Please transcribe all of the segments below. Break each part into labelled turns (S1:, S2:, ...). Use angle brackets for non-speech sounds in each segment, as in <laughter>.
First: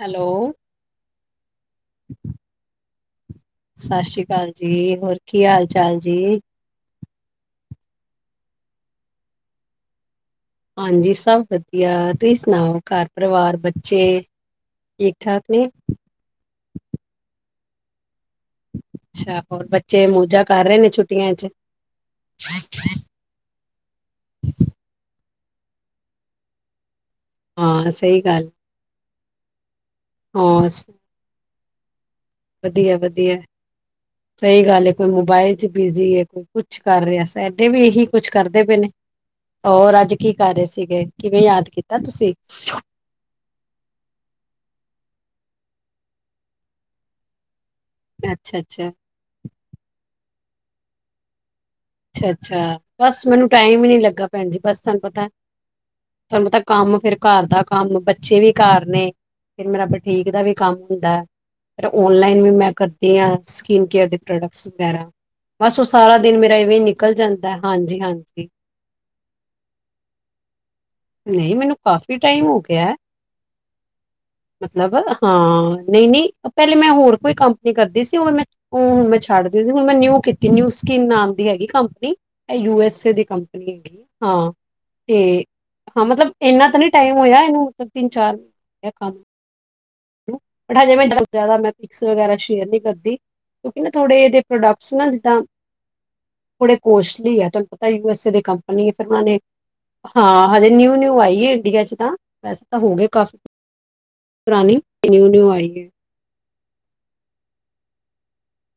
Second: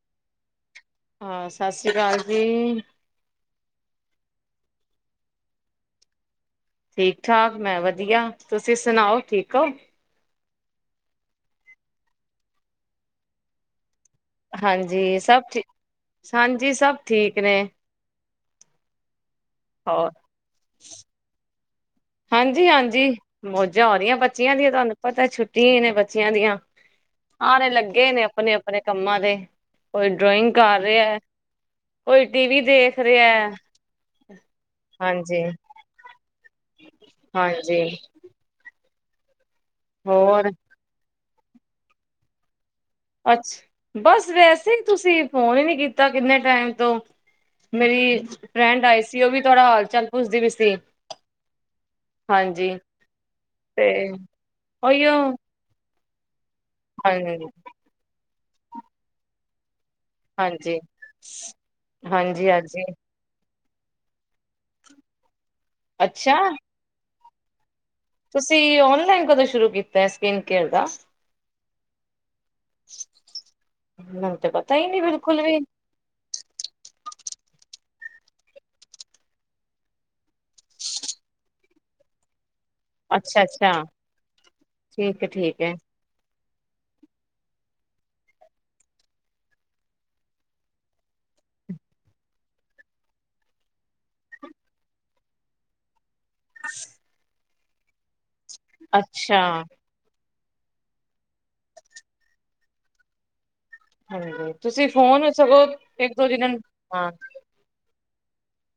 S1: Hello
S2: ਹਾਂ, ਸਸ ਸ੍ਰੀ ਕਾਲ ਜੀ।
S1: ਸਤਿ ਸ਼੍ਰੀ ਅਕਾਲ ਜੀ। ਹੋਰ ਕੀ ਹਾਲ ਚਾਲ ਜੀ?
S2: ਠੀਕ ਠਾਕ, ਮੈਂ ਵਧੀਆ। ਤੁਸੀਂ ਸੁਣਾਓ, ਠੀਕ ਹੋ।
S1: ਹਾਂਜੀ, ਸਭ ਵਧੀਆ। ਤੁਸੀਂ ਸੁਣਾਓ, ਘਰ ਪਰਿਵਾਰ, ਬੱਚੇ। ਠੀਕ
S2: ਹਾਂਜੀ ਸਭ
S1: ਠਾਕ ਨੇ?
S2: ਠੀਕ, ਹਾਂਜੀ ਸਭ ਠੀਕ ਨੇ।
S1: ਅੱਛਾ। ਹੋਰ ਬੱਚੇ ਮੌਜਾਂ ਕਰ ਰਹੇ ਨੇ ਛੁੱਟੀਆਂ ਚ।
S2: ਹਾਂਜੀ ਹਾਂਜੀ ਮੌਜਾਂ ਹੋ ਰਹੀਆਂ ਬੱਚਿਆਂ ਦੀਆਂ ਤੁਹਾਨੂੰ ਪਤੈ ਛੁੱਟੀਆਂ ਹੀ ਨੇ ਬੱਚਿਆਂ ਦੀਆਂ। ਆਰੇ
S1: ਹਾਂ,
S2: ਲੱਗੇ
S1: ਸਹੀ
S2: ਨੇ
S1: ਗੱਲ
S2: ਅਪਣੇ ਅਪਣੇ ਕੰਮਾਂ ਦੇ, ਕੋਈ ਡਰਾਇੰਗ
S1: ਹਾਂ,
S2: ਕਰ
S1: ਸ-
S2: ਰਿਹਾ ਕੋਈ ਟੀ ਵੀ
S1: ਵਧੀਆ
S2: ਦੇਖ
S1: ਵਧੀਆ।
S2: ਰਿਹੈ ਹਾਂਜੀ।
S1: ਬਿਜੀ ਏ, ਕੋਈ ਕੁਛ ਕਰ ਰਿਹੈ, ਸਾਡੇ
S2: ਹਾਂਜੀ
S1: ਵੀ ਇਹੀ ਕੁਛ ਕਰਦੇ ਪਏ ਨੇ। ਹੋਰ ਅੱਜ ਕੀ ਕਰ ਰਹੇ ਸੀਗੇ। ਕਿਵੇਂ ਯਾਦ ਕੀਤਾ ਤੁਸੀ?
S2: ਅੱਛ ਬਸ ਵੈਸੇ ਈ ਤੁਸੀਂ ਫੋਨ ਹੀ ਨੀ ਕੀਤਾ ਕਿੰਨੇ ਟੈਮ ਤੋ। ਮੇਰੀ
S1: ਅੱਛਾ
S2: ਫਰੈਂਡ
S1: ਅੱਛਾ,
S2: ਆਈ ਸੀ ਉਹ ਵੀ ਤੁਹਾਡਾ ਹਾਲ ਚਾਲ ਪੁੱਛਦੀ ਪੀ ਸੀ।
S1: ਅੱਛਾ
S2: ਹਾਂਜੀ
S1: ਅੱਛਾ, ਬਸ ਮੈਨੂੰ ਟਾਇਮ
S2: ਤੇ
S1: ਹੀ ਨੀ ਲੱਗਾ ਭੈਣ ਜੀ, ਬਸ ਤੁਹਾਨੂੰ
S2: ਉਹੀਓ
S1: ਪਤੈ ਤੁਹਾਨੂੰ ਪਤੈ ਕੰਮ ਫੇਰ ਘਰ
S2: ਹਾਂਜੀ
S1: ਦਾ ਕੰਮ, ਬੱਚੇ ਵੀ ਘਰ ਨੇ ਫੇਰ ਮੇਰਾ ਬੁਟੀਕ ਦਾ ਵੀ ਕੰਮ
S2: ਹਾਂਜੀ
S1: ਹੁੰਦੈ, ਫੇਰ ਔਨਲਾਈਨ
S2: ਹਾਂਜੀ
S1: ਵੀ ਮੈਂ
S2: ਹਾਂਜੀ
S1: ਕਰਦੀ ਆ। ਸਕਿਨ ਕੇਅਰ ਦੇ ਪ੍ਰੋਡਕਟਸ ਵਗੈਰਾ, ਬਸ ਉਹ ਸਾਰਾ
S2: ਅੱਛਾ
S1: ਦਿਨ ਮੇਰਾ ਇਵੇਂ ਨਿਕਲ ਜਾਂਦੈ ਹਾਂਜੀ ਹਾਂ
S2: ਤੁਸੀਂ ਔਨਲਾਈਨ ਕਦੋਂ ਸ਼ੁਰੂ ਕੀਤੈ, ਸਕਿਨ ਕੇਅਰ ਦਾ।
S1: ਨਹੀ ਮੈਨੂੰ ਕਾਫ਼ੀ ਟਾਈਮ ਹੋ ਗਿਐ,
S2: ਮੈਨੂੰ ਤੇ ਪਤਾ ਹੀ
S1: ਮਤਲਬ
S2: ਨੀ ਬਿਲਕੁਲ ਵੀ
S1: ਹਾਂ ਨਹੀ ਨਹੀ ਪਹਿਲੇ ਮੈਂ ਹੋਰ ਕੋਈ ਕੰਪਨੀ ਕਰਦੀ ਸੀ ਹੁਣ ਉਹ ਹੁਣ ਮੈਂ ਛੱਡਤੀ ਸੀ, ਹੁਣ ਮੈਂ ਨਿਊ ਕੀਤੀ ਨਿਊ ਸਕਿਨ ਨਾਮ ਦੀ ਹੈਗੀ company, A U S A ਦੀ
S2: ਅੱਛਾ ਅੱਛਾ
S1: ਕੰਪਨੀ ਹੈਗੀ। ਹਾਂ,
S2: ਠੀਕ ਹੈ
S1: ਤੇ
S2: ਠੀਕ ਹੈ
S1: ਹਾਂ ਮਤਲਬ ਏਨਾ ਤਾਂ ਨੀ ਟਾਈਮ ਹੋਇਆ ਇਹਨੂੰ ਮਤਲਬ ਤਿੰਨ ਚਾਰ ਬਟ ਹਜੇ ਮੈਂ ਜਿਆਦਾ ਪਿਕੱਸ ਵਗੈਰਾ ਸ਼ੇਅਰ ਨੀ ਕਰਦੀ। ਕਿਉਂਕਿ ਨਾ ਥੋੜੇ ਇਹਦੇ ਪ੍ਰੋਡਕਟਸ ਨਾ ਜਿੱਦਾ ਬੜੇ ਕੋਸਟਲੀ ਹੈ ਤੁਹਾਨੂੰ ਪਤਾ ਯੂ ਐਸ ਏ ਦੀ ਕੰਪਨੀ ਏ, ਫਿਰ ਉਹਨਾਂ ਨੇ
S2: ਅੱਛਾ
S1: ਹਾਂ ਹਜੇ ਨਿਊ ਨਿਊ ਆਈ ਏ ਇੰਡੀਆ ਚ ਤਾਂ, ਵੈਸੇ ਤਾਂ ਹੋ ਗਏ ਕਾਫੀ
S2: ਹਾਂਜੀ
S1: ਪੁਰਾਣੀ
S2: ਤੁਸੀਂ
S1: ਨਿਊ
S2: ਫੋਨ
S1: ਨਿਊ
S2: ਸਗੋਂ
S1: ਆਈ ਹੈ
S2: ਇੱਕ ਦੋ ਦਿਨਾਂ ਨੂੰ ਹਾਂ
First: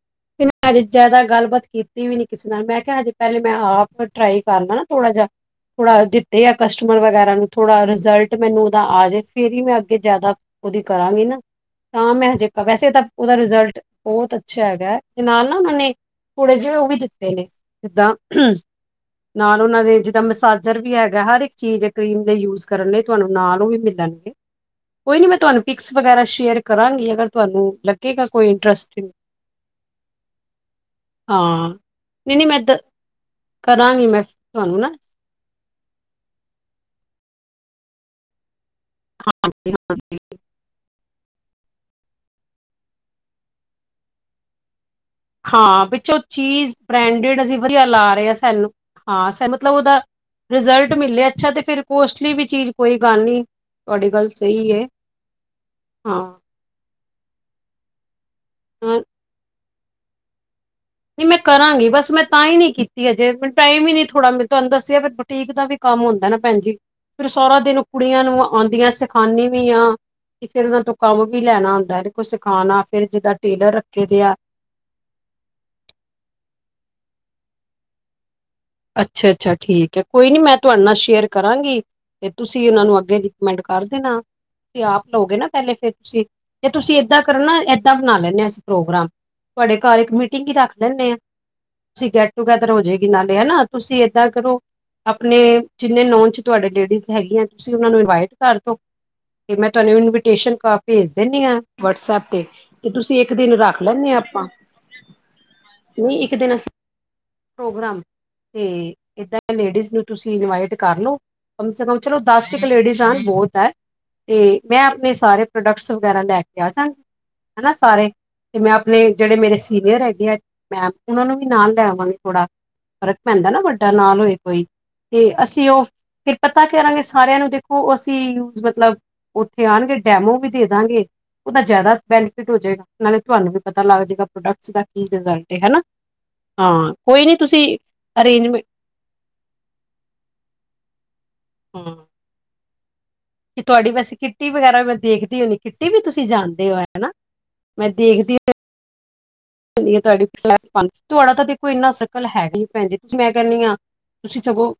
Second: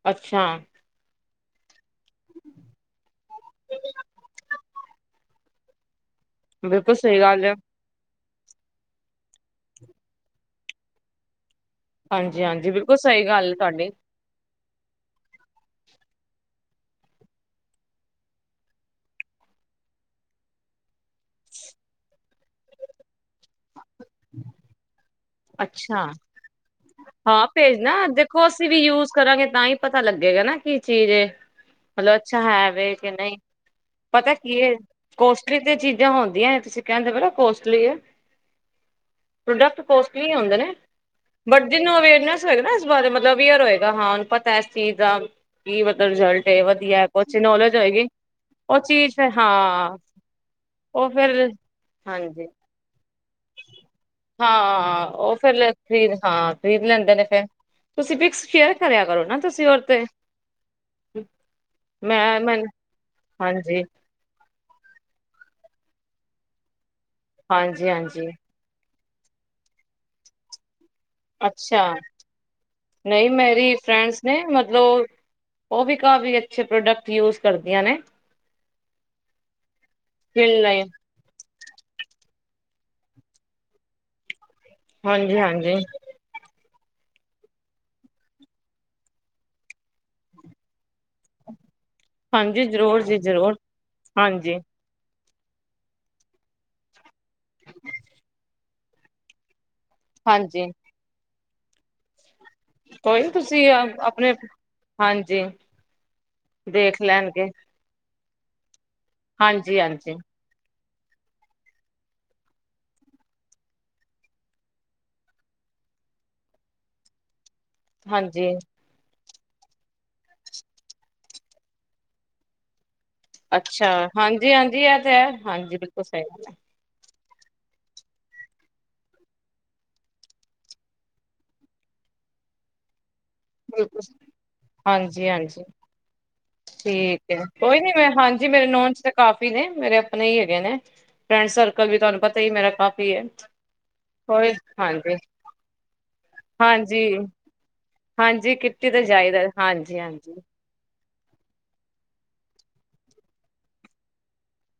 S2: ਅੱਛਾ
S1: <unintelligible> ਜ਼ਿਆਦਾ ਗੱਲਬਾਤ ਕੀਤੀ ਵੀ ਨੀ ਕਿਸੇ ਨਾਲ, ਮੈਂ ਕਿਹਾ ਹਜੇ ਪਹਿਲੇ ਮੈਂ ਆਪ ਟਰਾਈ ਕਰ ਲਾ ਨਾ ਥੋੜਾ ਜਿਹਾ ਥੋੜਾ ਦਿੱਤੇ ਆ
S2: ਬਿਲਕੁਲ
S1: ਕਸੱਟਮਰ
S2: ਸਹੀ
S1: ਵਗੈਰਾ
S2: ਗੱਲ
S1: ਨੂੰ,
S2: ਹੈ
S1: ਥੋੜਾ ਰਿਜ਼ਲਟ ਤੇ ਮੈਨੂੰ ਉਹਦਾ ਆਜੇ ਫੇਰ ਹੀ ਮੈਂ ਅੱਗੇ ਜਿਆਦਾ ਉਹਦੀ ਕਰਾਂਗੀ ਨਾ ਤਾਂ ਮੈਂ
S2: ਹਾਂਜੀ
S1: ਹਜੇ,
S2: ਹਾਂਜੀ
S1: ਵੈਸੇ
S2: ਬਿਲਕੁਲ
S1: ਤਾਂ
S2: ਸਹੀ
S1: ਉਹਦਾ
S2: ਗੱਲ ਹੈ
S1: ਰਿਜ਼ਲਟ
S2: ਤੁਹਾਡੀ
S1: ਬਹੁਤ ਅੱਛਾ ਹੈਗੈ ਤੇ ਨਾਲ ਨਾ ਉਹਨਾਂ ਨੇ ਥੋੜੇ ਜੇ ਉਹ ਵੀ ਦਿੱਤੇ ਨੇ ਜਿੱਦਾ ਨਾਲ ਉਹਨਾਂ ਦੇ ਜਿੱਦਾਂ ਮਸਾਜਰ ਵੀ ਹੈਗਾ ਹਰ ਇੱਕ ਚੀਜ਼ ਏ ਕਰੀਮ ਦੇ ਯੂਜ ਕਰਨ ਲਈ ਤੁਹਾਨੂੰ ਨਾਲ ਉਹ ਵੀ ਮਿਲ ਲਗਦਾ ਏ। ਕੋਈ ਨੀ ਮੈਂ ਤੁਹਾਨੂੰ ਪਿਕਸ
S2: ਅੱਛਾ
S1: ਵਗੈਰਾ ਸ਼ੇਅਰ ਕਰਾਂਗੀ, ਅਗਰ
S2: ਹਾਂ
S1: ਤੁਹਾਨੂੰ
S2: ਭੇਜਣਾ
S1: ਲਗੇਗਾ
S2: ਦੇਖੋ
S1: ਕੋਈ
S2: ਅਸੀਂ ਵੀ ਯੂਜ
S1: ਇੰਟਰਸਟਿੰਗ
S2: ਕਰਾਂਗੇ ਤਾਂ ਹੀ ਪਤਾ ਲੱਗੇਗਾ ਨਾ ਕੀ ਚੀਜ਼ ਏ
S1: ਹਾਂ
S2: ਮਤਲਬ
S1: ਨਹੀਂ
S2: ਅੱਛਾ
S1: ਨਹੀਂ ਮੈਂ
S2: ਹੈ
S1: ਦ-
S2: ਵੇ ਕੇ ਨਹੀ
S1: ਕਰਾਂਗੀ ਮੈਂ
S2: ਪਤਾ ਕੀ ਏ
S1: ਤੁਹਾਨੂੰ ਨਾ
S2: ਕੋਸਟਲੀ ਤੇ ਚੀਜ਼ਾਂ ਹੁੰਦੀਐਂ ਤੁਸੀਂ ਕਹਿੰਦੇ ਪਏਓ ਨਾ ਕੋਸਟਲੀ ਏ
S1: ਹਾਂ
S2: ਪ੍ਰੋਡਕਟ ਕੋਸਟਲੀ ਈ ਹੋੰਦੇ ਨੇ ਬਟ ਜਿਹਨੂੰ ਅਵੇਅਰਨੈਸ ਹੋਏਗਾ ਨਾ ਇਸ ਬਾਰੇ ਮਤਲਬ ਅਵੇਅਰ ਹੋਏਗਾ ਹਾਂ ਉਹਨੂੰ ਪਤਾ ਇਸ ਚੀਜ਼ ਦਾ ਕੀ
S1: ਹਾਂ
S2: ਮਤਲਬ
S1: ਵਿੱਚੋ
S2: ਰਿਜ਼ਲਟ ਏ
S1: ਚੀਜ਼
S2: ਵਧੀਆ ਕੁਛ
S1: ਬ੍ਰੈਂਡਿਡ ਅਸੀਂ
S2: ਨੌਲੇਜ
S1: ਵਧੀਆ
S2: ਹੋਏਗੀ
S1: ਲਾ ਰਹੇ ਆਂ ਸਾਨੂੰ
S2: ਉਹ ਚੀਜ਼ ਫਿਰ
S1: ਹਾਂ ਸਾਨੂੰ ਮਤਲਬ ਉਹਦਾ ਰਿਜ਼ਲਟ ਮਿਲਿਆ ਅੱਛਾ ਤੇ ਫਿਰ ਕੋਸਟਲੀ ਵੀ
S2: ਹਾਂਜੀ
S1: ਚੀਜ਼ ਕੋਈ ਗੱਲ ਨੀ। ਤੁਹਾਡੀ ਗੱਲ
S2: ਹਾਂ ਉਹ ਫੇਿਰ ਖਰੀਦ ਹਾਂ, ਖ਼ਰੀਦ ਲੈਂਦੇ ਨੇ ਫੇਿਰ, ਤੁਸੀਂ ਫਿਕਸ ਫੇਅਰ
S1: ਅ,
S2: ਕਰਿਆ ਕਰੋ ਨਾ ਤੁਸੀਂ ਓਦੇ ਤੇ,
S1: ਨਹੀਂ ਮੈਂ ਕਰਾਂਗੀ, ਬਸ ਮੈਂ ਤਾਂ ਹੀ ਨੀ ਕੀਤੀ ਅਜ ਪ
S2: ਹਾਂਜੀ
S1: ਟਾਈਮ ਹੀ ਨਹੀਂ, ਥੋੜਾ ਮੈ ਤੁਹਾਨੂੰ ਦੱਸਿਆ ਆ, ਫਿਰ ਬੁਟੀਕ ਦਾ ਵੀ ਕੰਮ ਹੁੰਦਾ ਨਾ ਭੈਣਜੀ, ਫਿਰ ਸਾਰਾ ਦਿਨ
S2: ਹਾਂਜੀ
S1: ਕੁੜੀਆਂ
S2: ਹਾਂਜੀ
S1: ਨੂੰਅ, ਆਉਂਦੀਆਂ ਸਿਖਾਦੀ ਵੀ ਆ, ਤੇ ਫੇਰ ਉਹਨਾਂ ਤੋਂ ਕੰਮ ਵੀ ਲੈਣਾ
S2: ਅੱਛਾ
S1: ਹੁੰਦਾ ਤੇ ਕੁਛ ਸਿਖਾਣਾ ਫੇਿਰ
S2: ਨਹੀਂ
S1: ਜਿੱਦਾਂ
S2: ਮੇਰੀ
S1: ਟੇਲਰ ਰੱਖੇ ਦੇ
S2: ਫਰੈਂਡਸ
S1: ਆ,
S2: ਨੇ ਮਤਲਬ ਉਹ ਵੀ ਕਾਫੀ ਅੱਛੇ ਪ੍ਰੋਡਕਟ ਯੂਜ ਕਰਦੀਆਂ ਨੇ,
S1: ਅੱਛਾ -ਅੱਛਾ ਠੀਕ ਐ, ਕੋਈ ਨੀ ਮੈਂ
S2: ਸਕਿਨ
S1: ਤੁਹਾਡੇ
S2: ਲਈ
S1: ਨਾਲ ਸ਼ੇਅਰ ਕਰਾਂਗੀ, ਤੇ ਤੁਸੀਂ ਉਹਨਾਂ ਨੂੰ ਅੱਗੇ ਰਿਕਮੈਂਡ ਕਰ ਦੇਣਾ, ਤੇ ਆਪ ਲਓਗੇ
S2: ਹਾਂਜੀ
S1: ਨਾ ਪਹਿਲੇ
S2: ਹਾਂਜੀ
S1: ਫਿਰ ਤੁਸੀਂ ਤੇ ਤੁਸੀਂ ਏਦਾਂ ਕਰਨਾ ਏਦਾਂ ਬਣਾ ਲੈਂਦੇ ਆ ਅਸੀਂ ਪ੍ਰੋਗਰਾ, ਤੁਹਾਡੇ ਘਰ ਇੱਕ ਮੀਟਿੰਗ ਹੀ ਰੱਖ ਲੈਂਦੇ ਆ, ਠੀਕ ਐ ਗੈਟ
S2: ਹਾਂਜੀ
S1: ਟੂਗੇੈਦਰ ਹੋ
S2: ਜ਼ਰੂਰ
S1: ਜਾਏਗੀ
S2: ਜੀ
S1: ਨਾਲੇ
S2: ਜ਼ਰੂਰ
S1: ਹਨਾ, ਤੁਸੀਂ ਏਦਾ
S2: ਹਾਂਜੀ
S1: ਕਰੋ ਆਪਣੇ ਜਿੰਨੇ ਨੌਨ ਚ ਤੁਹਾਡੇ ਲੇਡੀਜ਼ ਹੈਗੀਆਂ, ਤੁਸੀਂ ਉਹਨਾਂ ਨੂੰ ਇਨਵਾਈਟ ਕਰ ਦਓ, ਤੇ ਮੈਂ ਤੁਹਾਨੂੰ ਇਨਵੀਟੇਸ਼ਨ
S2: ਹਾਂਜੀ
S1: ਕਾਰਡ ਭੇਜ ਦਿੰਦੀ ਆ, ਵਟਸ-ਅਪ ਤੇ, ਕੀ ਤੁਸੀਂ
S2: ਕੋਈ ਨੀ
S1: ਇੱਕ ਦਿਨ ਰੱਖ ਲੈਂਦੇ
S2: ਆਪਣੇ
S1: ਆਪਾਂ,
S2: ਹਾਂਜੀ
S1: ਨਈ ਇੱਕ ਦਿਨ ਅਸੀ
S2: ਦੇਖ ਲੈਣਗੇ
S1: ਪ੍ਰੋਗਰਾਮ, ਤੇ ਏਦਾਂ ਆਪਾ
S2: ਹਾਂਜੀ
S1: ਲੇਡੀਸ ਨੂੰ
S2: ਹਾਂਜੀ
S1: ਤੁਸੀਂ ਇਨਵਾਈਟ, ਕਰ ਲਓ, ਕਮ ਸੇ ਕਮ ਚਲੋ ਦਸ ਕ ਲੇਡੀਸ ਆਣ ਬੋਤ ਆ, ਤੇ ਮੈਂ ਆਪਣੇ ਸਾਰੇ ਪ੍ਰੋਡਕਟਸ ਵਗੈਰਾ ਲੈ ਕੇ ਆ ਜਾ, ਹਨਾ ਸਾਰੇ
S2: ਹਾਂਜੀ
S1: ਤੇ ਮੈਂ, ਤੇ ਜਿਹੜੇ ਮੇਰੇ ਸੀਨੀਅਰ ਹੈਗੇ ਆ, ਮੈਮ ਉਹਨਾਂ ਨੂੰ ਵੀ ਨਾਲ ਲੈ ਆਵਾਗੀ ਥੋੜਾ, ਫ਼ਰਕ ਪੈਂਦਾ ਨਾ
S2: ਅੱਛਾ
S1: ਵੱਡਾ ਨਾਲ ਹੋਏ
S2: ਹਾਂਜੀ
S1: ਕੋਈ
S2: ਹਾਂਜੀ ਇਹ
S1: ਤੇ
S2: ਹੈ
S1: ਅਸੀਂ
S2: ਹਾਂਜੀ
S1: ਉਹ
S2: ਬਿਲਕੁਲ ਸਹੀ
S1: ਫਿਰ
S2: ਗੱਲ ਹੈ
S1: ਪਤਾ, ਕਰਾਂਗੇ ਸਾਰਿਆਂ ਨੂੰ ਦੇਖੋ ਅਸੀਂ ਮਤਲਬ, ਉੱਥੇ ਆਣਗੇ ਡੈਮੋ ਵੀ ਦੇ ਦਾਂਗੇ, ਉਹਦਾ ਜ਼ਿਆਦਾ ਬੈਨੀਫਿਟ ਹੋ ਜਾਏਗਾ, ਨਾਲੇ ਤੁਹਾਨੂੰ ਵੀ ਪਤਾ ਲੱਗ
S2: ਬਿਲਕੁਲ
S1: ਜਾਏਗਾ ਪ੍ਰੋਡਕਸ ਦਾ ਕੀ
S2: ਹਾਂਜੀ
S1: ਰਿਜ਼ਲਟ ਏ
S2: ਹਾਂਜੀ
S1: ਹਨਾ, ਹਾਂ
S2: ਠੀਕ
S1: ਕੋਈ ਨੀ
S2: ਹੈ
S1: ਤੁਸੀਂ
S2: ਕੋਈ ਨੀ ਮੈਂ ਹਾਂਜੀ
S1: ਅਰੇਂਜਮੈਂਟ
S2: ਮੇਰੇ ਨੋਨ ਚ ਤੇ ਕਾਫੀ ਨੇ, ਮੇਰੇ ਆਪਣੇ ਈ ਹੈਗੇ ਨੇ, ਫਰੈਂਡ ਸਰਕਲ
S1: ਹਾਂ
S2: ਵੀ ਤੁਹਾਨੂੰ ਪਤਾ ਈ ਐ ਮੇਰਾ ਕਾਫੀ ਏ,
S1: ਕਿ ਤੁਹਾਡੀ ਵੈਸੇ ਕਿੱਟੀ ਵਗੈਰਾ ਵੀ ਮੈਂ ਦੇਖਦੀ ਹੁੰਦੀ ਕਿੱਟੀ ਵੀ ਤੁਸੀਂ ਜਾਂਦੇ ਐ
S2: ਹਾਂਜੀ
S1: ਹਨਾ, ਮੈਂ ਦੇਖਦੀ ਹ
S2: ਹਾਂਜੀ ਕਿੱਟੀ ਤਾਂ ਜਾਈਦਾ,
S1: ਕਿੱਟੀ
S2: ਹਾਂਜੀ
S1: ਦੀਆ ਤੁਹਾਡੀ
S2: ਹਾਂਜੀ
S1: ਸਨੈਪ ਪਾਨੀ ਤੁਹਾਡਾ ਤਾਂ ਦੇਖੋ ਇੰਨਾ ਸਰਕਲ ਹੈਨੀ, ਭੈਣ ਜੀ ਤੁਸੀਂ ਮੈਂ ਕੇਹਣੀ ਆ, ਤੁਸੀਂ ਸਗੋਂ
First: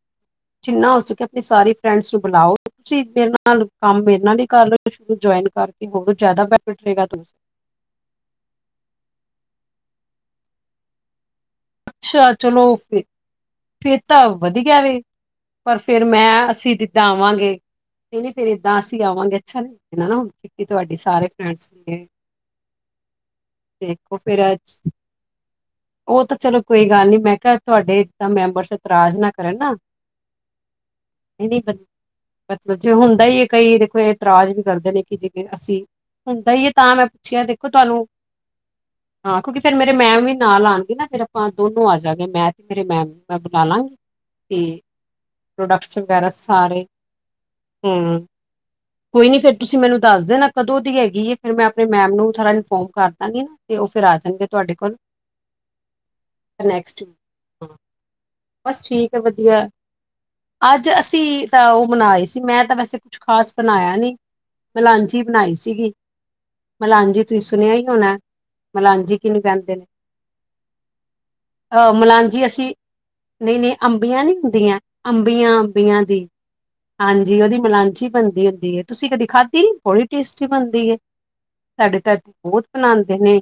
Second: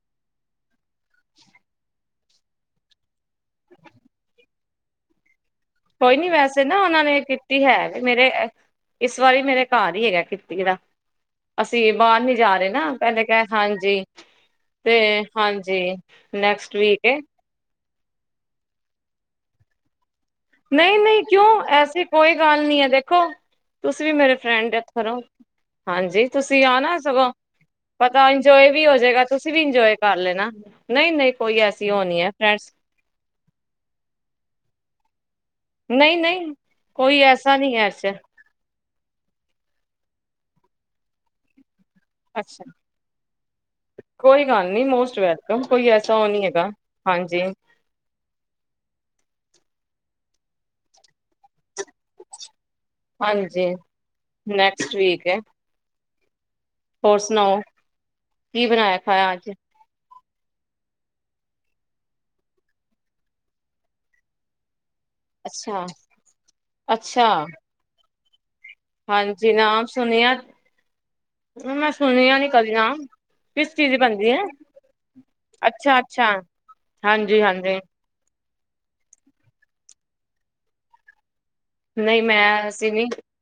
S1: ਜਿੰਨਾ ਹੋ ਸਕੇ ਆਪਣੀ ਸਾਰੀ ਫਰੈਂਡਸ ਨੂੰ ਬਲਾਓ ਤੁਸੀਂ ਮੇਰੇ ਨਾਲ ਕੰਮ ਮੇਰੇ ਨਾਲ ਹੀ ਕਰ ਲੋ, ਸ਼ੁਰੂ ਤੋ ਜੁਆਇਨ ਕਰਕੇ ਹੋਰ ਜ਼ਿਆਦਾ ਬੈਨੀਫਿਟ ਰਹੇਗਾ ਤੁਹਾਨੂੰ,
S2: ਕਿੱਟੀ ਹੈ ਵੀ ਮੇਰੇ ਏ ਇਸ ਵਾਰੀ ਮੇਰੇ ਘਰ ਹੀ ਹੈਗਾ ਕਿੱਟੀ ਦਾ, ਅਸੀਂ ਬਾਹਰ
S1: ਅੱਛਾ
S2: ਨੀ ਜਾ ਰਹੇ
S1: ਚਲੋ ਫ
S2: ਨਾ, ਪਹਿਲੇ ਕ
S1: ਫੇਰ
S2: ਹਾਂਜੀ
S1: ਤਾਂ ਵਧੀਆ
S2: ਤੇ
S1: ਵੇ
S2: ਹਾਂਜੀ,
S1: ਪਰ ਫੇਿਰ ਮੈਂ ਅਸੀਂ
S2: ਨੈਕਸਟ
S1: ਜਿੱਦਾਂ
S2: ਵੀਕ ਏ
S1: ਆਵਾਂਗੇ, ਨਹੀਂ -ਨਹੀਂ ਫੇਿਰ ਇੱਦਾਂ ਅਸੀਂ ਆਵਾਂਗੇ ਅੱਛਾ ਨਈ ਲਗੇਗਾ ਨਾ ਹੁਣ, ਕਿਟੀ ਤੁਹਾਡੀ
S2: ਨਹੀਂ -ਨਹੀਂ
S1: ਸਾਰੇ
S2: ਕਿਉਂ
S1: ਫਰੈਂਡਸ
S2: ਐਸੀ
S1: ਨੇ
S2: ਕੋਈ ਗੱਲ ਨਈ ਐ, ਦੇਖੋ ਤੁਸੀਂ ਵੀ
S1: ਦੇਖੋ
S2: ਮੇਰੇ
S1: ਫੇਰ
S2: ਫਰੈਂਡ ਵਾਕਰ ਔ,
S1: ਉਹ
S2: ਹਾਂਜੀ
S1: ਤਾਂ ਚਲੋ
S2: ਤੁਸੀਂ
S1: ਕੋਈ
S2: ਆਨਾ
S1: ਗੱਲ ਨੀ
S2: ਸਗੋਂ
S1: ਮੈਂ ਕਿਹਾ ਤੁਹਾਡੇ ਏਦਾਂ
S2: ਪਤਾ ਇੰਜੋਏ
S1: ਮੈਂਬਰਸ
S2: ਵੀ ਹੋ
S1: ਇਤਰਾਜ਼
S2: ਜਾਏਗਾ
S1: ਨਾ
S2: ਤੁਸੀਂ
S1: ਕਰਨ
S2: ਵੀ
S1: ਨਾ
S2: ਇੰਜੋਏ ਕਰ ਲੈਣਾ, ਨਈ -ਨਈ
S1: ਨਹੀਂ
S2: ਕੋਈ
S1: ਨਹੀਂ
S2: ਐਸੀ ਉਹ ਨਹੀਂ ਐ ਫਰੈਂਡਸ,
S1: ਮਤਲਬ ਜੇ ਹੁੰਦਾ ਐ ਕਈ ਦੇਖੋ ਇਹਤਰਾਜ ਵੀ ਕਰਦੇ ਨੇ ਕਿ ਜੇ, ਅਸੀਂ
S2: ਨਹੀਂ
S1: ਹੁੰਦਾ
S2: ਨਹੀਂ
S1: ਹੀ ਹੈ ਤਾਂ ਮੈਂ
S2: ਕੋਈ
S1: ਪੁੱਛਿਆ
S2: ਐਸਾ
S1: ਦੇਖੋ
S2: ਨਹੀਂ ਹੈ
S1: ਤੁਹਾਨੂੰ,
S2: ਅੱਛਾ
S1: ਹਾਂ ਕਿਉਂਕਿ ਫੇਿਰ ਮੇਰੇ ਮੈਮ ਵੀ ਨਾਲ ਆਣਗੇ ਨਾ ਫਿਰ ਆਪਾਂ ਦੋਨੋਂ ਆਜਾਗੇ ਮੈਂ ਤੇ
S2: ਅੱਛਾ
S1: ਮੇਰੇ ਮੈਮ ਮੈ ਬਲਾਲਾਗੀ,
S2: ਕੋਈ ਗੱਲ ਨਈ ਮੋਸਟ ਵੈਲਕਮ ਕੋਈ ਐਸਾ ਉਹ ਨਈ ਹੈਗਾ ਹਾਂਜੀ।
S1: ਹੁ ਕੋਈ ਨੀ ਫੇਰ ਤੁਸੀਂ ਮੈਨੂੰ ਦੱਸ ਦੇਨਾ ਕਦੋਂ ਦੀ ਹੈਗੀ ਏ, ਫਿਰ ਮੈਂ ਆਪਣੇ ਮੈਮ ਨੂੰ ਸਾਰੇਆ ਨੂੰ ਇਨਫੋਮ ਕਰਦਾਗੀ ਉਹ ਫਿਰ ਆ ਜਾਂਣਗੇ ਤੁਹਾਡੇ ਕੋਲ,
S2: ਠੀਕ ਐ।
S1: ਨੈਕਸਟ, ਹਾਂ,
S2: ਕੀ
S1: ਬਸ
S2: ਬਣਾਇਆ
S1: ਠੀਕ ਐ
S2: ਖਾਇਆ ਅੱਜ
S1: ਵਧੀਆ। ਅੱਜ ਅਸੀਂ ਤਾਂ ਉਹ ਬਨਾਏ ਸੀ ਮੈਂ ਤਾਂ ਵੈਸੇ ਕੁਛ ਖਾਸ ਬਣਾਇਆ ਨਈ। ਮਲਾਂਜੀ ਬਣਾਈ
S2: ਅੱਛਾ
S1: ਸੀਗੀ, ਮਲਾਂਜੀ
S2: ਅੱਛਾ
S1: ਤੁਸੀਂ ਸੁਣਿਆ ਈ ਹੋਣਾ। ਮਲਾਂਜੀ ਕਿਹਨੂੰ
S2: ਹਾਂਜੀ
S1: ਕਹਿੰਦੇ ਨੇ।
S2: ਨਾਮ ਸੁਣਿਆ ਮੈਂ ਸੁਣਿਆ ਨਹੀਂ ਕਦੀ ਹਾਂ।
S1: ਨਹੀਂ-ਨਹੀਂ ਅੰਬੀਆਂ ਨਹੀਂ ਹੁੰਦੀਆਂ, ਅੰਬੀਆਂ
S2: ਅੱਛਾ
S1: ਅੰਬੀਆਂ ਦੀ।
S2: ਅੱਛਾ
S1: ਹਾਂਜੀ ਉਹਦੀ ਮਲਾਂਜੀ ਬਣਦੀ ਹੁੰਦੀ ਆ। ਤੁਸੀਂ ਕਦੀ ਖਾਦੀ ਨੀ ਬੜੀ ਟੇਸਟੀ ਬਣਦੀ ਐ। ਸਾਡੇ ਤਾਂ
S2: ਨਹੀਂ
S1: ਇੱਥੇ ਬਹੁਤ
S2: ਮੈਂ ਅਸੀਂ ਨੀ
S1: ਬਣਾਦੇ ਨੇ,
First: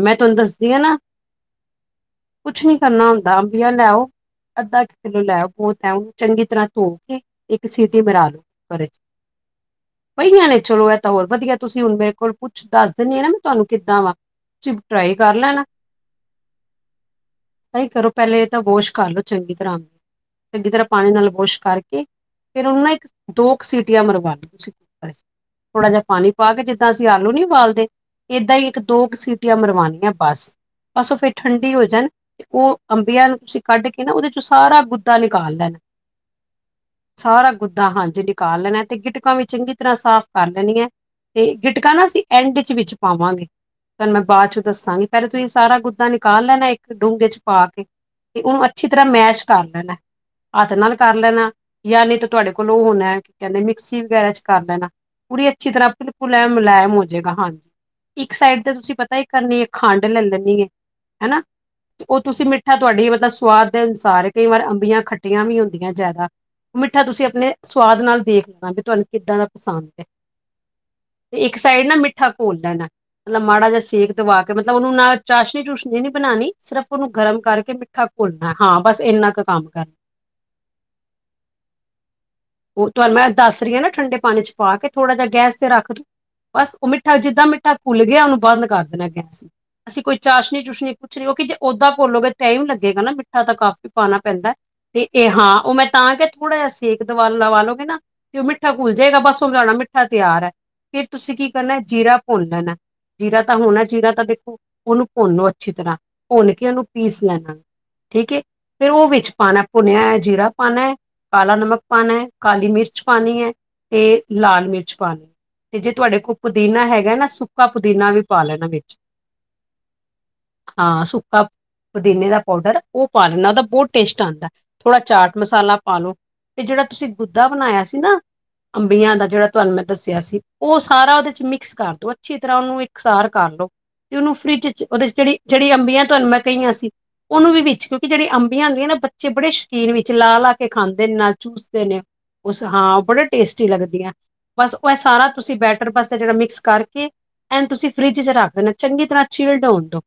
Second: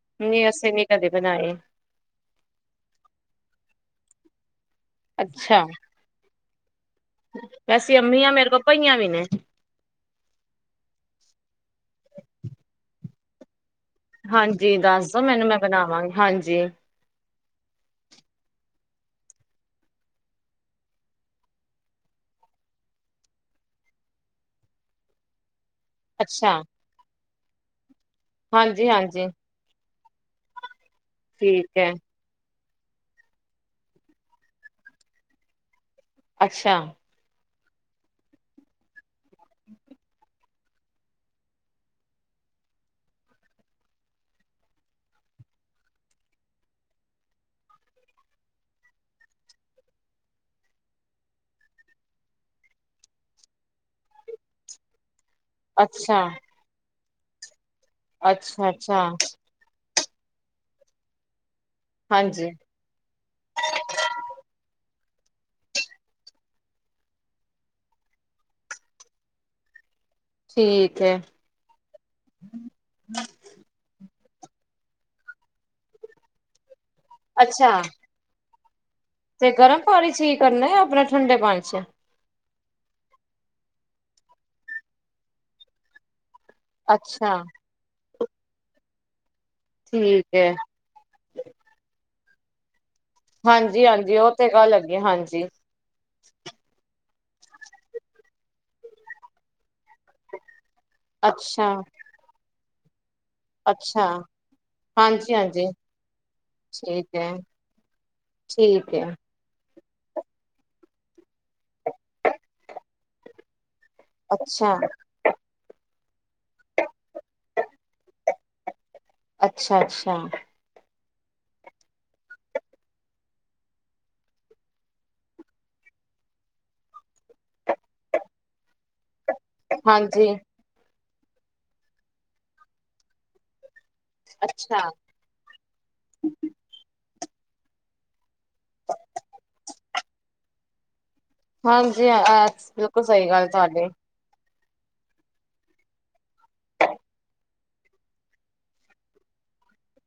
S1: ਮੈਂ ਤੁਹਾਨੂੰ
S2: ਨਹੀਂ
S1: ਦੱਸ
S2: ਅਸੀਂ ਨਹੀਂ ਕਦੇ ਬਣਾਈ।
S1: ਕੁਛ ਨੀ ਕਰਨਾ ਹੁੰਦਾ ਅੰਬੀਆਂ ਲਿਆਓ ਅੱਧਾ ਕ ਲੋ ਲੈ ਆਓ
S2: ਅੱਛਾ
S1: ਬਹੁਤ ਐ, ਉਹ ਚੰਗੀ ਤਰ੍ਹਾਂ ਧੋ ਕੇ ਇੱਕ ਸੀ
S2: ਵੈਸੇ
S1: ਮਰਾ
S2: ਅੰਮੀਆਂ
S1: ਲੋ
S2: ਮੇਰੇ ਕੋਲ
S1: ਓਹਦੇ
S2: ਪਈਆਂ
S1: ਚ
S2: ਵੀ ਨੇ
S1: ਪਈਆਂ ਨੇ ਚਲੋ ਇਹ ਤਾਂ ਹੋਰ ਵਧੀਆ ਤੁਸੀਂ ਹੁਣ ਮੇਰੇ ਕੋਲ ਪੁੱਛ ਦੱਸ ਦਿੰਨੀ ਨਾ ਵੀ ਤੁਹਾਨੂੰ ਕਿੱਦਾਂ ਵਾ।
S2: ਹਾਂਜੀ
S1: ਤੁਸੀਂ
S2: ਦੱਸ
S1: ਟਰਾਈ
S2: ਦੋ
S1: ਕਰ
S2: ਮੈਨੂੰ ਮੈਂ
S1: ਲੈਣਾ
S2: ਬਣਾਵਾਂ, ਹਾਂਜੀ।
S1: ਆਹੀ ਕਰੋ ਪਹਿਲੇ ਏਹ ਤਾਂ ਵੋਸ਼ ਕਰ ਲੋ ਚੰਗੀ ਤਰ੍ਹਾਂ, ਚੰਗੀ ਤਰ੍ਹਾਂ ਪਾਣੀ ਨਾਲ ਵੋਸ਼ ਕਰਕੇ ਫਿਰ ਉਹਨੂੰ ਨਾ ਇੱਕ ਦੋ ਕੁ ਸੀਟੀਆਂ ਮਰਵਾਾਨੀਆਂ ਤੁਸੀਂ ਥੋੜਾ ਜਿਹਾ ਪਾਣੀ
S2: ਅੱਛਾ
S1: ਪਾ ਕੇ ਜਿੱਦਾਂ ਅਸੀਂ ਆਲੂ ਨੀ, ਬਾਲਦੇ ਏਦਾਂ ਹੀ ਇੱਕ
S2: ਹਾਂਜੀ
S1: ਦੋ ਕੁ
S2: ਹਾਂਜੀ
S1: ਸੀਟੀਆਂ ਮਰਵਾਉਣੀਆਂ। ਬਸ ਬਸ ਉਹ ਫੇਰ ਠੰਡੀ
S2: ਠੀਕ
S1: ਹੋ
S2: ਹੈ
S1: ਜਾਣ। ਉਹ ਅੰਬੀਆਂ ਨੂੰ ਤੁਸੀਂ ਕੱਢ ਕੇ ਨਾ ਉਹਦੇ ਚੋਂ ਸਾਰਾ ਗੁੱਦਾ ਨਿਕਾਲ ਲੈਣਾ।
S2: ਅੱਛਾ।
S1: ਸਾਰਾ ਗੁੱਦਾ ਹਾਂਜੀ ਨਿਕਾਲ ਲੈਣਾ ਤੇ ਗਿਟਕਾਂ ਵੀ ਚੰਗੀ ਤਰ੍ਹਾਂ ਸਾਫ਼ ਕਰ ਲੈਣੀਆਂ। ਤੇ ਗਿਟਕਾ ਨਾ ਅਸੀਂ ਐਂਡ ਚ ਵਿੱਚ ਪਾਵਾਂਗੇ। ਤੁਹਾਨੂੰ ਮੈਂ ਬਾ ਚੋਂ ਦੱਸਾਂਗੀ। ਪਹਲੇ ਤੁਸੀਂ ਸਾਰਾ ਗੁੱਦਾ ਨਿਕਾਲ ਲੈਣਾ ਇੱਕ ਡੂੰਘੇ ਚ ਪਾ ਕੇ। ਤੇ ਉਹਨੂੰ ਅੱਛੀ ਤਰ੍ਹਾਂ ਮੈਸ਼ ਕਰ ਲੈਣਾ ਹੱਥ ਨਾਲ ਕਰ ਲੈਣਾ। ਜਾਂ ਨੀ ਤਾਂ ਤੁਹਾਡੇ ਕੋਲ ਉਹ ਹੋਣਾ ਕੀ ਕਹਿੰਦੇ ਮਿਕਸੀ ਵਗੈਰਾ ਚ ਕਰ ਲੈਣਾ ਪੂਰੀਏ। ਅੱਛੀ ਤਰ੍ਹਾਂ
S2: ਅੱਛਾ
S1: ਬਿਲਕੁਲ ਐ ਮੁਲਾਇਮ ਹੋ ਜੇਗਾ ਹਾਂਜੀ, ਇੱਕ ਸਾਈਡ
S2: ਅੱਛਾ
S1: ਤੇ ਤੁਸੀਂ
S2: ਅੱਛਾ
S1: ਪਤਾ ਕਿ ਕਰਨੀ ਆ ਖੰਡ ਲਲਣੀ ਆ, ਤੇ ਉਹ ਤੁਸੀਂ
S2: ਹਾਂਜੀ
S1: ਮਿੱ ਆ ਤੁਹਾਡੀ ਮਤਲਬ ਸਵਾਦ ਦੇ ਅਨੁਸਾਰ ਕਈ ਵਾਰ ਅੰਬੀਆਂ ਖੱਟੀਆਂ ਵੀ ਹੁੰਦੀਆਂ ਜ਼ਿਆਦਾ। ਮਿੱਠਾ ਤੁਸੀਂ ਆਪਣੇ ਸੁਵਾਦ ਨਾਲ ਦੇਖ ਲੈਣਾ ਕਿ ਤੁਹਾਨੂੰ ਕਿੱਦਾਂ ਦਾ ਪਸੰਦ ਆ।
S2: ਠੀਕ ਐ।
S1: ਤੇ ਇੱਕ ਸਾਈਡ ਨਾ ਮਿੱਠਾ ਘੋਲ ਲੈਣਾ ਮਲਬ ਮਾੜਾ ਜੇਹਾ ਸੇਕ ਦਵਾ ਕੇ ਮਤਲਬ ਉਹਨੂੰ ਨਾ ਚਾਸ਼ਨੀ ਚੂਸ਼ਨੀ ਨੀ ਬਣਾਉਣੀ ਸਿਰਫ ਉਹਨੂੰ ਗਰਮ ਕਰਕੇ
S2: ਅੱਛਾ
S1: ਮਿੱਠਾ ਘੋਲਣਾ ਹਾਂ ਬਸ ਇੰਨਾ ਕੁ
S2: ਤੇ
S1: ਕੰਮ
S2: ਗਰਮ
S1: ਕਰਨਾ।
S2: ਪਾਣੀ ਚ ਹੀ ਕਰਨਾ ਹੈ ਆਪਣਾ ਠੰਡੇ ਪਾਣੀ ਚ
S1: ਉਹ ਤੁਹਾਨੂੰ ਮੈਂ ਦੱਸ ਰਹੀ ਆ ਨਾ ਠੰਡੇ ਪਾਣੀ ਚ ਪਾ ਕੇ ਥੋੜ੍ਹਾ ਜਹਾ ਗੈਸ ਤੇ ਰੱਖ ਦੋ। ਬਸ ਉਹ ਮਿੱਠਾ
S2: ਅੱਛਾ
S1: ਜਿੱਦਾਂ ਮਿੱਠਾ ਘੁੱਲ ਗਿਆ ਉਹਨੂੰ ਬੰਦ ਕਰ ਦੇਣਾ ਗੈਸ ਨੂੰ। ਅਸੀਂ ਕੋਈ
S2: ਠੀਕ ਹੈ
S1: ਚਾਸ਼ਨੀ ਚੂਸ਼ਨੀ ਕੁਛ ਨਹੀਂ ਉਹ ਕਿ ਜੇ ਓਦਾਂ ਘੋਲੋਗੇ ਤਾਂ ਟਾਈਮ ਲੱਗੇਗਾ ਨਾ ਹੈ ਤਾਂ
S2: ਹਾਂਜੀ
S1: ਕਪ ਈ
S2: ਹਾਂਜੀ
S1: ਪਾਣਾ
S2: ਉਹ ਤੇ
S1: ਪੈਂਦਾ
S2: ਗੱਲ ਹੈਗੀ ਹੈ,
S1: ਤੇ ਇਹ
S2: ਹਾਂਜੀ
S1: ਹਾਂ ਉਹ ਮੈਂ ਤਾਂ ਕਿ ਥੋੜਾ ਜਿਹਾ ਸੇਕ ਦਵਾ ਲਵਾ ਲਓਗੇ ਨਾ ਤੇ ਉਹ ਮਿੱਠਾ ਘੁਲ ਜਾਏਗਾ ਬਸ ਉ ਸਾਡਾ ਮਿੱਠਾ ਤਿਆਰ ਐ। ਫਿਰ ਤੁਸੀਂ ਕੀ
S2: ਅੱਛਾ
S1: ਕਰਨਾ ਜੀਰਾ ਭੁੰਨ ਲੈਣਾ ਜੀਰਾ ਤਾਂ ਹੋਣਾ
S2: ਅੱਛਾ
S1: ਜੀਰਾ ਤਾਂ ਉਹਨੂੰ
S2: ਹਾਂਜੀ
S1: ਭੁੰਨੋ
S2: ਹਾਂਜੀ
S1: ਅੱਛੀ ਤਰ੍ਹਾਂ, ਭੁੰਨ ਕੇ ਉਹਨੂੰ
S2: ਠੀਕ
S1: ਪੀਸ
S2: ਹੈ
S1: ਲੈਣਾ ਠੀਕ ਹੈ ਫੇਰ
S2: ਠੀਕ ਹੈ
S1: ਉਹ ਵਿ ਚ ਪਾਣਾ ਭੁਨਿਆ ਹੋਇਆ ਜੀਰਾ ਪਾਣਾ ਆ, ਕਾਲਾ ਨਮਕ ਪਾਣਾ, ਕਾਲੀ ਮਿਰਚ ਪਾਣੀ ਐ। ਤੇ ਇਹ ਲਾਲ
S2: ਅੱਛਾ
S1: ਮਿਰਚ ਪਾਣੀ ਤੇ ਜੇ ਤੁਹਾਡੇ ਕੋਲ ਪੁਦੀਨਾ ਹੈਗਾ ਨਾ ਸੁੱਕਾ ਪੁਦੀਨਾ ਵੀ ਪਾ ਲੈਣਾ ਵਿੱਚ।
S2: ਅੱਛਾ ਅੱਛਾ।
S1: ਹਾਂ ਸੁੱਕਾ ਪੁਦੀਨੇ ਦਾ ਪਾਊਡਰ, ਉਹ ਪਾ ਲੈਂਦਾ ਉਹਦਾ ਬਹੁਤ ਟੇਸਟ ਆਉਂਦਾ, ਥੋੜ੍ਹਾ ਚਾਟ ਮਸਾਲਾ ਪਾ ਲਉ ਇਹ ਜਿਹੜਾ ਤੁਸੀਂ, ਗੁੱਦਾ ਬਣਾਇਆ ਸੀ ਨਾ, ਅੰਬੀਆਂ ਦਾ ਜਿਹੜਾ ਤੁਹਾਨੂੰ ਮੈਂ ਦੱਸਿਆ
S2: ਹਾਂਜੀ
S1: ਸੀ। ਉਹ ਸਾਰਾ ਉਹਦੇ ਚ ਮਿਕਸ ਕਰ ਦੋ, ਅੱਛੀ ਤਰ੍ਹਾਂ ਉਹਨੂੰ ਇਕਸਾਰ ਕਰ ਲੋ ਤੇ ਉਹਨੂੰ ਫਰਿੱਜ
S2: ਅੱਛਾ
S1: ਚ, ਉਹਦੇ ਚ ਜਿਹੜੀ -ਜਿਹੜੀ ਅੰਬੀਆਂ, ਤੁਹਾਨੂੰ ਮੈਂ ਕਹੀਆਂ ਸੀ। ਉਹਨੂੰ ਵਿੱਚ ਕਿਉਂਕਿ, ਜਿਹੜੇ ਅੰਬੀਆਂ ਹੁੰਦੀਆਂ ਨਾ ਬੱਚੇ ਬੜੇ ਸ਼ੌਕੀਨ, ਵਿੱਚ ਲਾਹ ਲਾ ਕੇ ਖਾਂਦੇ ਨੇ ਚੂਸਦੇ ਨੇ,
S2: ਹਾਂਜੀ ਅ
S1: ਉਸ ਹਾਂ ਉਹ
S2: ਬਿਲਕੁਲ
S1: ਬੜੇ
S2: ਸਹੀ ਗੱਲ
S1: ਟੇਸਟੀ
S2: ਤੁਹਾਡੀ
S1: ਲੱਗਦੀਆਂ ਬਸ ਉਹ ਇਹ ਸਾਰਾ ਤੁਸੀਂ ਬੈਟਰ, ਬਸ ਜਿਹੜਾ ਮਿਕਸ ਕਰਕੇ ਏਨੂੰ, ਤੁਸੀਂ ਫਰਿੱਜ ਚ ਰੱਖ ਦੇਣਾ ਚੰਗੀ ਤਰ੍ਹਾਂ, ਚੀਿਲਡ ਹੋਣ ਦੌ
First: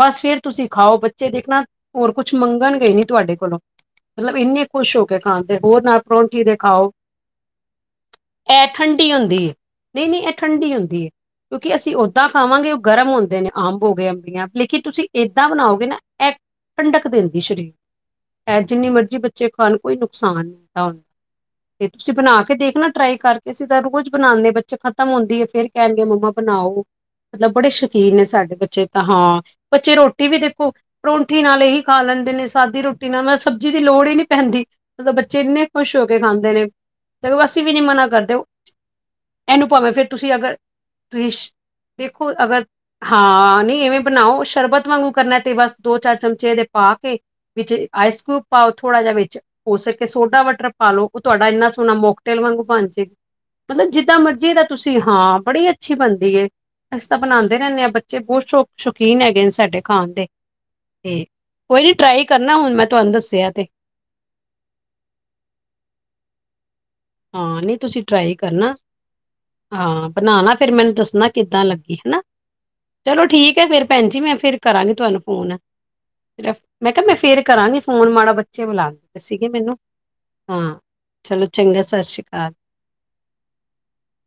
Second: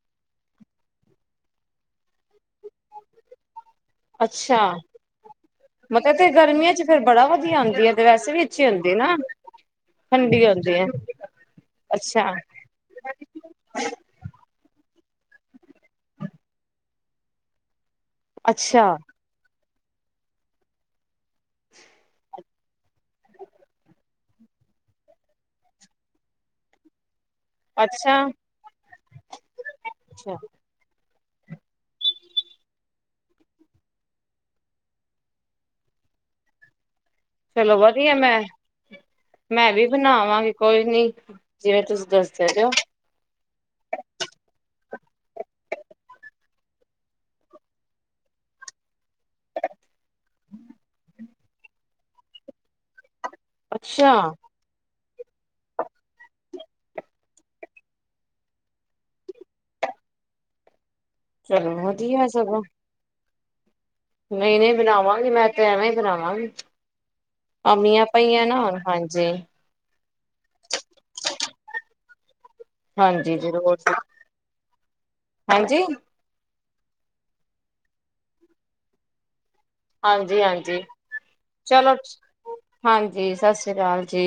S1: ਬਸ ਫੇਰ ਤੁਸੀਂ ਖਾਓ, ਬੱਚੇ ਦੇਖਣਾ ਹੋਰ ਕੁਛ ਮੰਗਣ ਗਏ ਨੀ, ਤੁਹਾਡੇ ਕੋਲੋਂ ਮਤਲਬ
S2: ਅੱਛਾ
S1: ਇੰਨੇ ਖੁਸ਼ ਹੋ ਕੇ ਖਾਣ, ਦੇ ਹੋਰ ਨਾਲ
S2: ਮਤਲਬ ਤੇ
S1: ਪਰੌਂਠੀ ਦੇ
S2: ਗਰਮੀਆਂ ਚ
S1: ਖਾਓ
S2: ਫੇਰ ਬੜਾ ਵਧੀਆ ਆਉਂਦੀ ਹੈ ਤੇ ਵੈਸੇ ਵੀ ਅੱਛੀ
S1: ਇਹ ਠੰਡੀ
S2: ਨਾ
S1: ਹੁੰਦੀ ਏ, ਨਹੀਂ -ਨਹੀਂ ਇਹ ਠੰਡੀ ਹੁੰਦੀ ਹੈ ਕਿਉਂਕਿ, ਅਸੀਂ
S2: ਅੱਛਾ
S1: ਓਦਾਂ ਖਾਵਾਂਗੇ ਗਰਮ ਹੁੰਦੇ ਨੇ, ਅੰਬ ਹੋ ਗਏ ਅਬੀਆਂ ਲੇਕਿਨ, ਤੁਸੀਂ ਇੱਦਾਂ ਬਣਾਓਗੇ ਨਾ, ਇਹ ਠਡਕ ਦਿੰਦੀ ਸਰੀਰ ਹੈ
S2: ਅੱਛਾ
S1: ਜਿੰਨੀ ਮਰਜ਼ੀ, ਬੱਚੇ ਖਾਣ ਕੋਈ ਨੁਕਸਾਨ ਨਹੀਂ ਹੁੰਦਾ ਫਿਰ ਤੁਸੀਂ ਬਣਾ ਕੇ ਦੇਖਣਾ ਟਰਾਈ ਕਰਕੇ, ਅਸੀਂ ਤਾਂ ਰੋਜ਼ ਬਣਾਉਂਦੇ ਹਾਂ, ਬੱਚੇ ਖਤਮ ਹੁੰਦੀ ਹੈ ਫੇਰ ਕਹਿਣਗੇ, ਮੰਮਾ ਬਣਾਓ? ਮਤਲਬ ਬੜੇ ਸ਼ੌਕੀਨ
S2: ਅੱਛਾ
S1: ਨੇ, ਸਾਡੇ ਬੱਚੇ ਤਾਂ ਹਾਂ, ਬੱਚੇ ਰੋਟੀ
S2: ਅੱਛਾ
S1: ਵੀ ਦੇਖੋ ਪਰੌਂਠੀ ਨਾਲ ਇ ਹੀ ਖਾ ਲੈਂਦੇ ਨੇ, ਸਾਦੀ ਰੋਟੀ ਨਾਲ ਮੈਂ ਸਬਜ਼ੀ ਦੀ, ਲੋੜ ਹੀ ਨਹੀਂ ਪੈਂਦੀ ਮਤਲਬ, ਬੱਚੇ ਇੰਨੇ ਖੁਸ਼ ਹੋ ਕੇ ਖਾਂਦੇ ਨੇ ਤੇ ਅਸੀਂ ਵੀ
S2: ਚਲੋ
S1: ਨਹੀਂ ਮਨਾ
S2: ਵਧੀਆ,
S1: ਕਰਦੇ
S2: ਮੈਂ
S1: ਇਹਨੂੰ
S2: -ਮੈਂ ਵੀ
S1: ਭਾਵੇਂ ਫਿਰ ਤੁਸੀਂ
S2: ਬਣਾਵਾਂਗੀ
S1: ਅਗਰ
S2: ਕੋਈ ਨੀ
S1: ਤੁਸੀਂ ਸ਼-
S2: ਜਿਵੇਂ ਤੁਸੀ
S1: ਅਗਰ ਹਾਂ, ਨਹੀਂ ਇਵੇਂ ਬਣਾਓ, ਸ਼ਰਬਤ ਵਾਂਗੂ ਕਰਨਾ ਤੇ, ਬਸ ਦੋ ਚਾਰ ਚਮਚੇ ਦੇ ਪਾ ਕੇ ਵਿੱਚ ਆਈਸਕਊਬ ਪਾਓ, ਥੋੜ੍ਹਾ ਜਿਹਾ ਵਿੱਚ ਹੋ ਸਕੇ ਸੋਡਾ ਵਟਰ ਪਾ ਲਓ ਉਹ ਤੁਹਾਡਾ, ਇੰਨਾ ਸੋਹਣਾ ਮੋਕਟੇਲ ਵਾਂਗ ਬਣ ਜਾਏ, ਮਤਲਬ
S2: ਅੱਛਾ
S1: ਜਿੱਦਾਂ ਮਰਜ਼ੀ ਤੁਸੀਂ ਹਾਂ, ਬੜੀ ਅੱਛੀ ਬਣਦੀਏ ਅਸੀਂ ਤਾਂ ਬਣਾਉਂਦੇ ਰਹਿੰਦੇ ਹਾਂ, ਬੱਚੇ ਬਹੁਤ ਸ਼ੌਕ ਸ਼ੌਕੀਨ ਹੈਗੇ ਨੇ, ਸਾਡੇ ਖਾਣ ਦੇ ਤੇ
S2: ਚਲੋ
S1: ਕੋਈ ਨਈ ਟਰਾਈ
S2: ਵਧੀਆ
S1: ਕਰਨਾ,
S2: ਸਗੋਂ
S1: ਹੁਣ ਮੈਂ ਤੁਹਾਨੂੰ ਦੱਸਿਆ ਤੇ
S2: ਨਹੀਂ- ਨਹੀ ਨ ਬਣਾਵਾਂਗੀ, ਮੈਂ ਤੇ ਐਵੇਂ ਹੀ ਬਣਾਵਾਂਗੀ
S1: ਹਾਂ ਨਹੀਂ ਤੁਸੀਂ
S2: ਅਮੀਆਂ
S1: ਟਰਾਈ
S2: ਪਈਆਂ ਨਾ,
S1: ਕਰਨਾ
S2: ਹਾਂਜੀ।
S1: ਹਾਂ, ਬਣਾਣਾ ਫੇਰ ਮੈਨੂੰ ਦੱਸਣਾ, ਕਿੱਦਾਂ ਲੱਗੀ ਚਲੋ
S2: ਹਾਂਜੀ
S1: ਠੀਕ ਹੈ
S2: ਜ਼ਰੂਰ
S1: ਫੇਰ ਭੈਣ ਜੀ, ਮੈਂ ਫਿਰ ਕਰਾਂਗੀ ਤੁਹਾਨੂੰ ਫ਼ੋਨ
S2: ਹਾਂਜੀ
S1: ਤੇਰ ਮੈਂ ਕਿਹਾ ਮੈਂ ਫੇਰ ਕਰਾਂਗੀ ਫੋਨ, ਮਾੜਾ ਬੱਚੇ ਬੁਲਾ ਦਿੰਦੇ ਸੀਗੇ ਮੈਨੂੰ
S2: ਹਾਂਜੀ-
S1: ਹਾਂ
S2: ਹਾਂਜੀ
S1: ਚੰਗਾ
S2: ਚਲੋ
S1: ਸਤਿ ਸ਼੍ਰੀ ਅਕਾਲ
S2: ਹਾਂਜੀ, ਸਤਿ ਸ੍ਰੀ ਅਕਾਲ ਜੀ।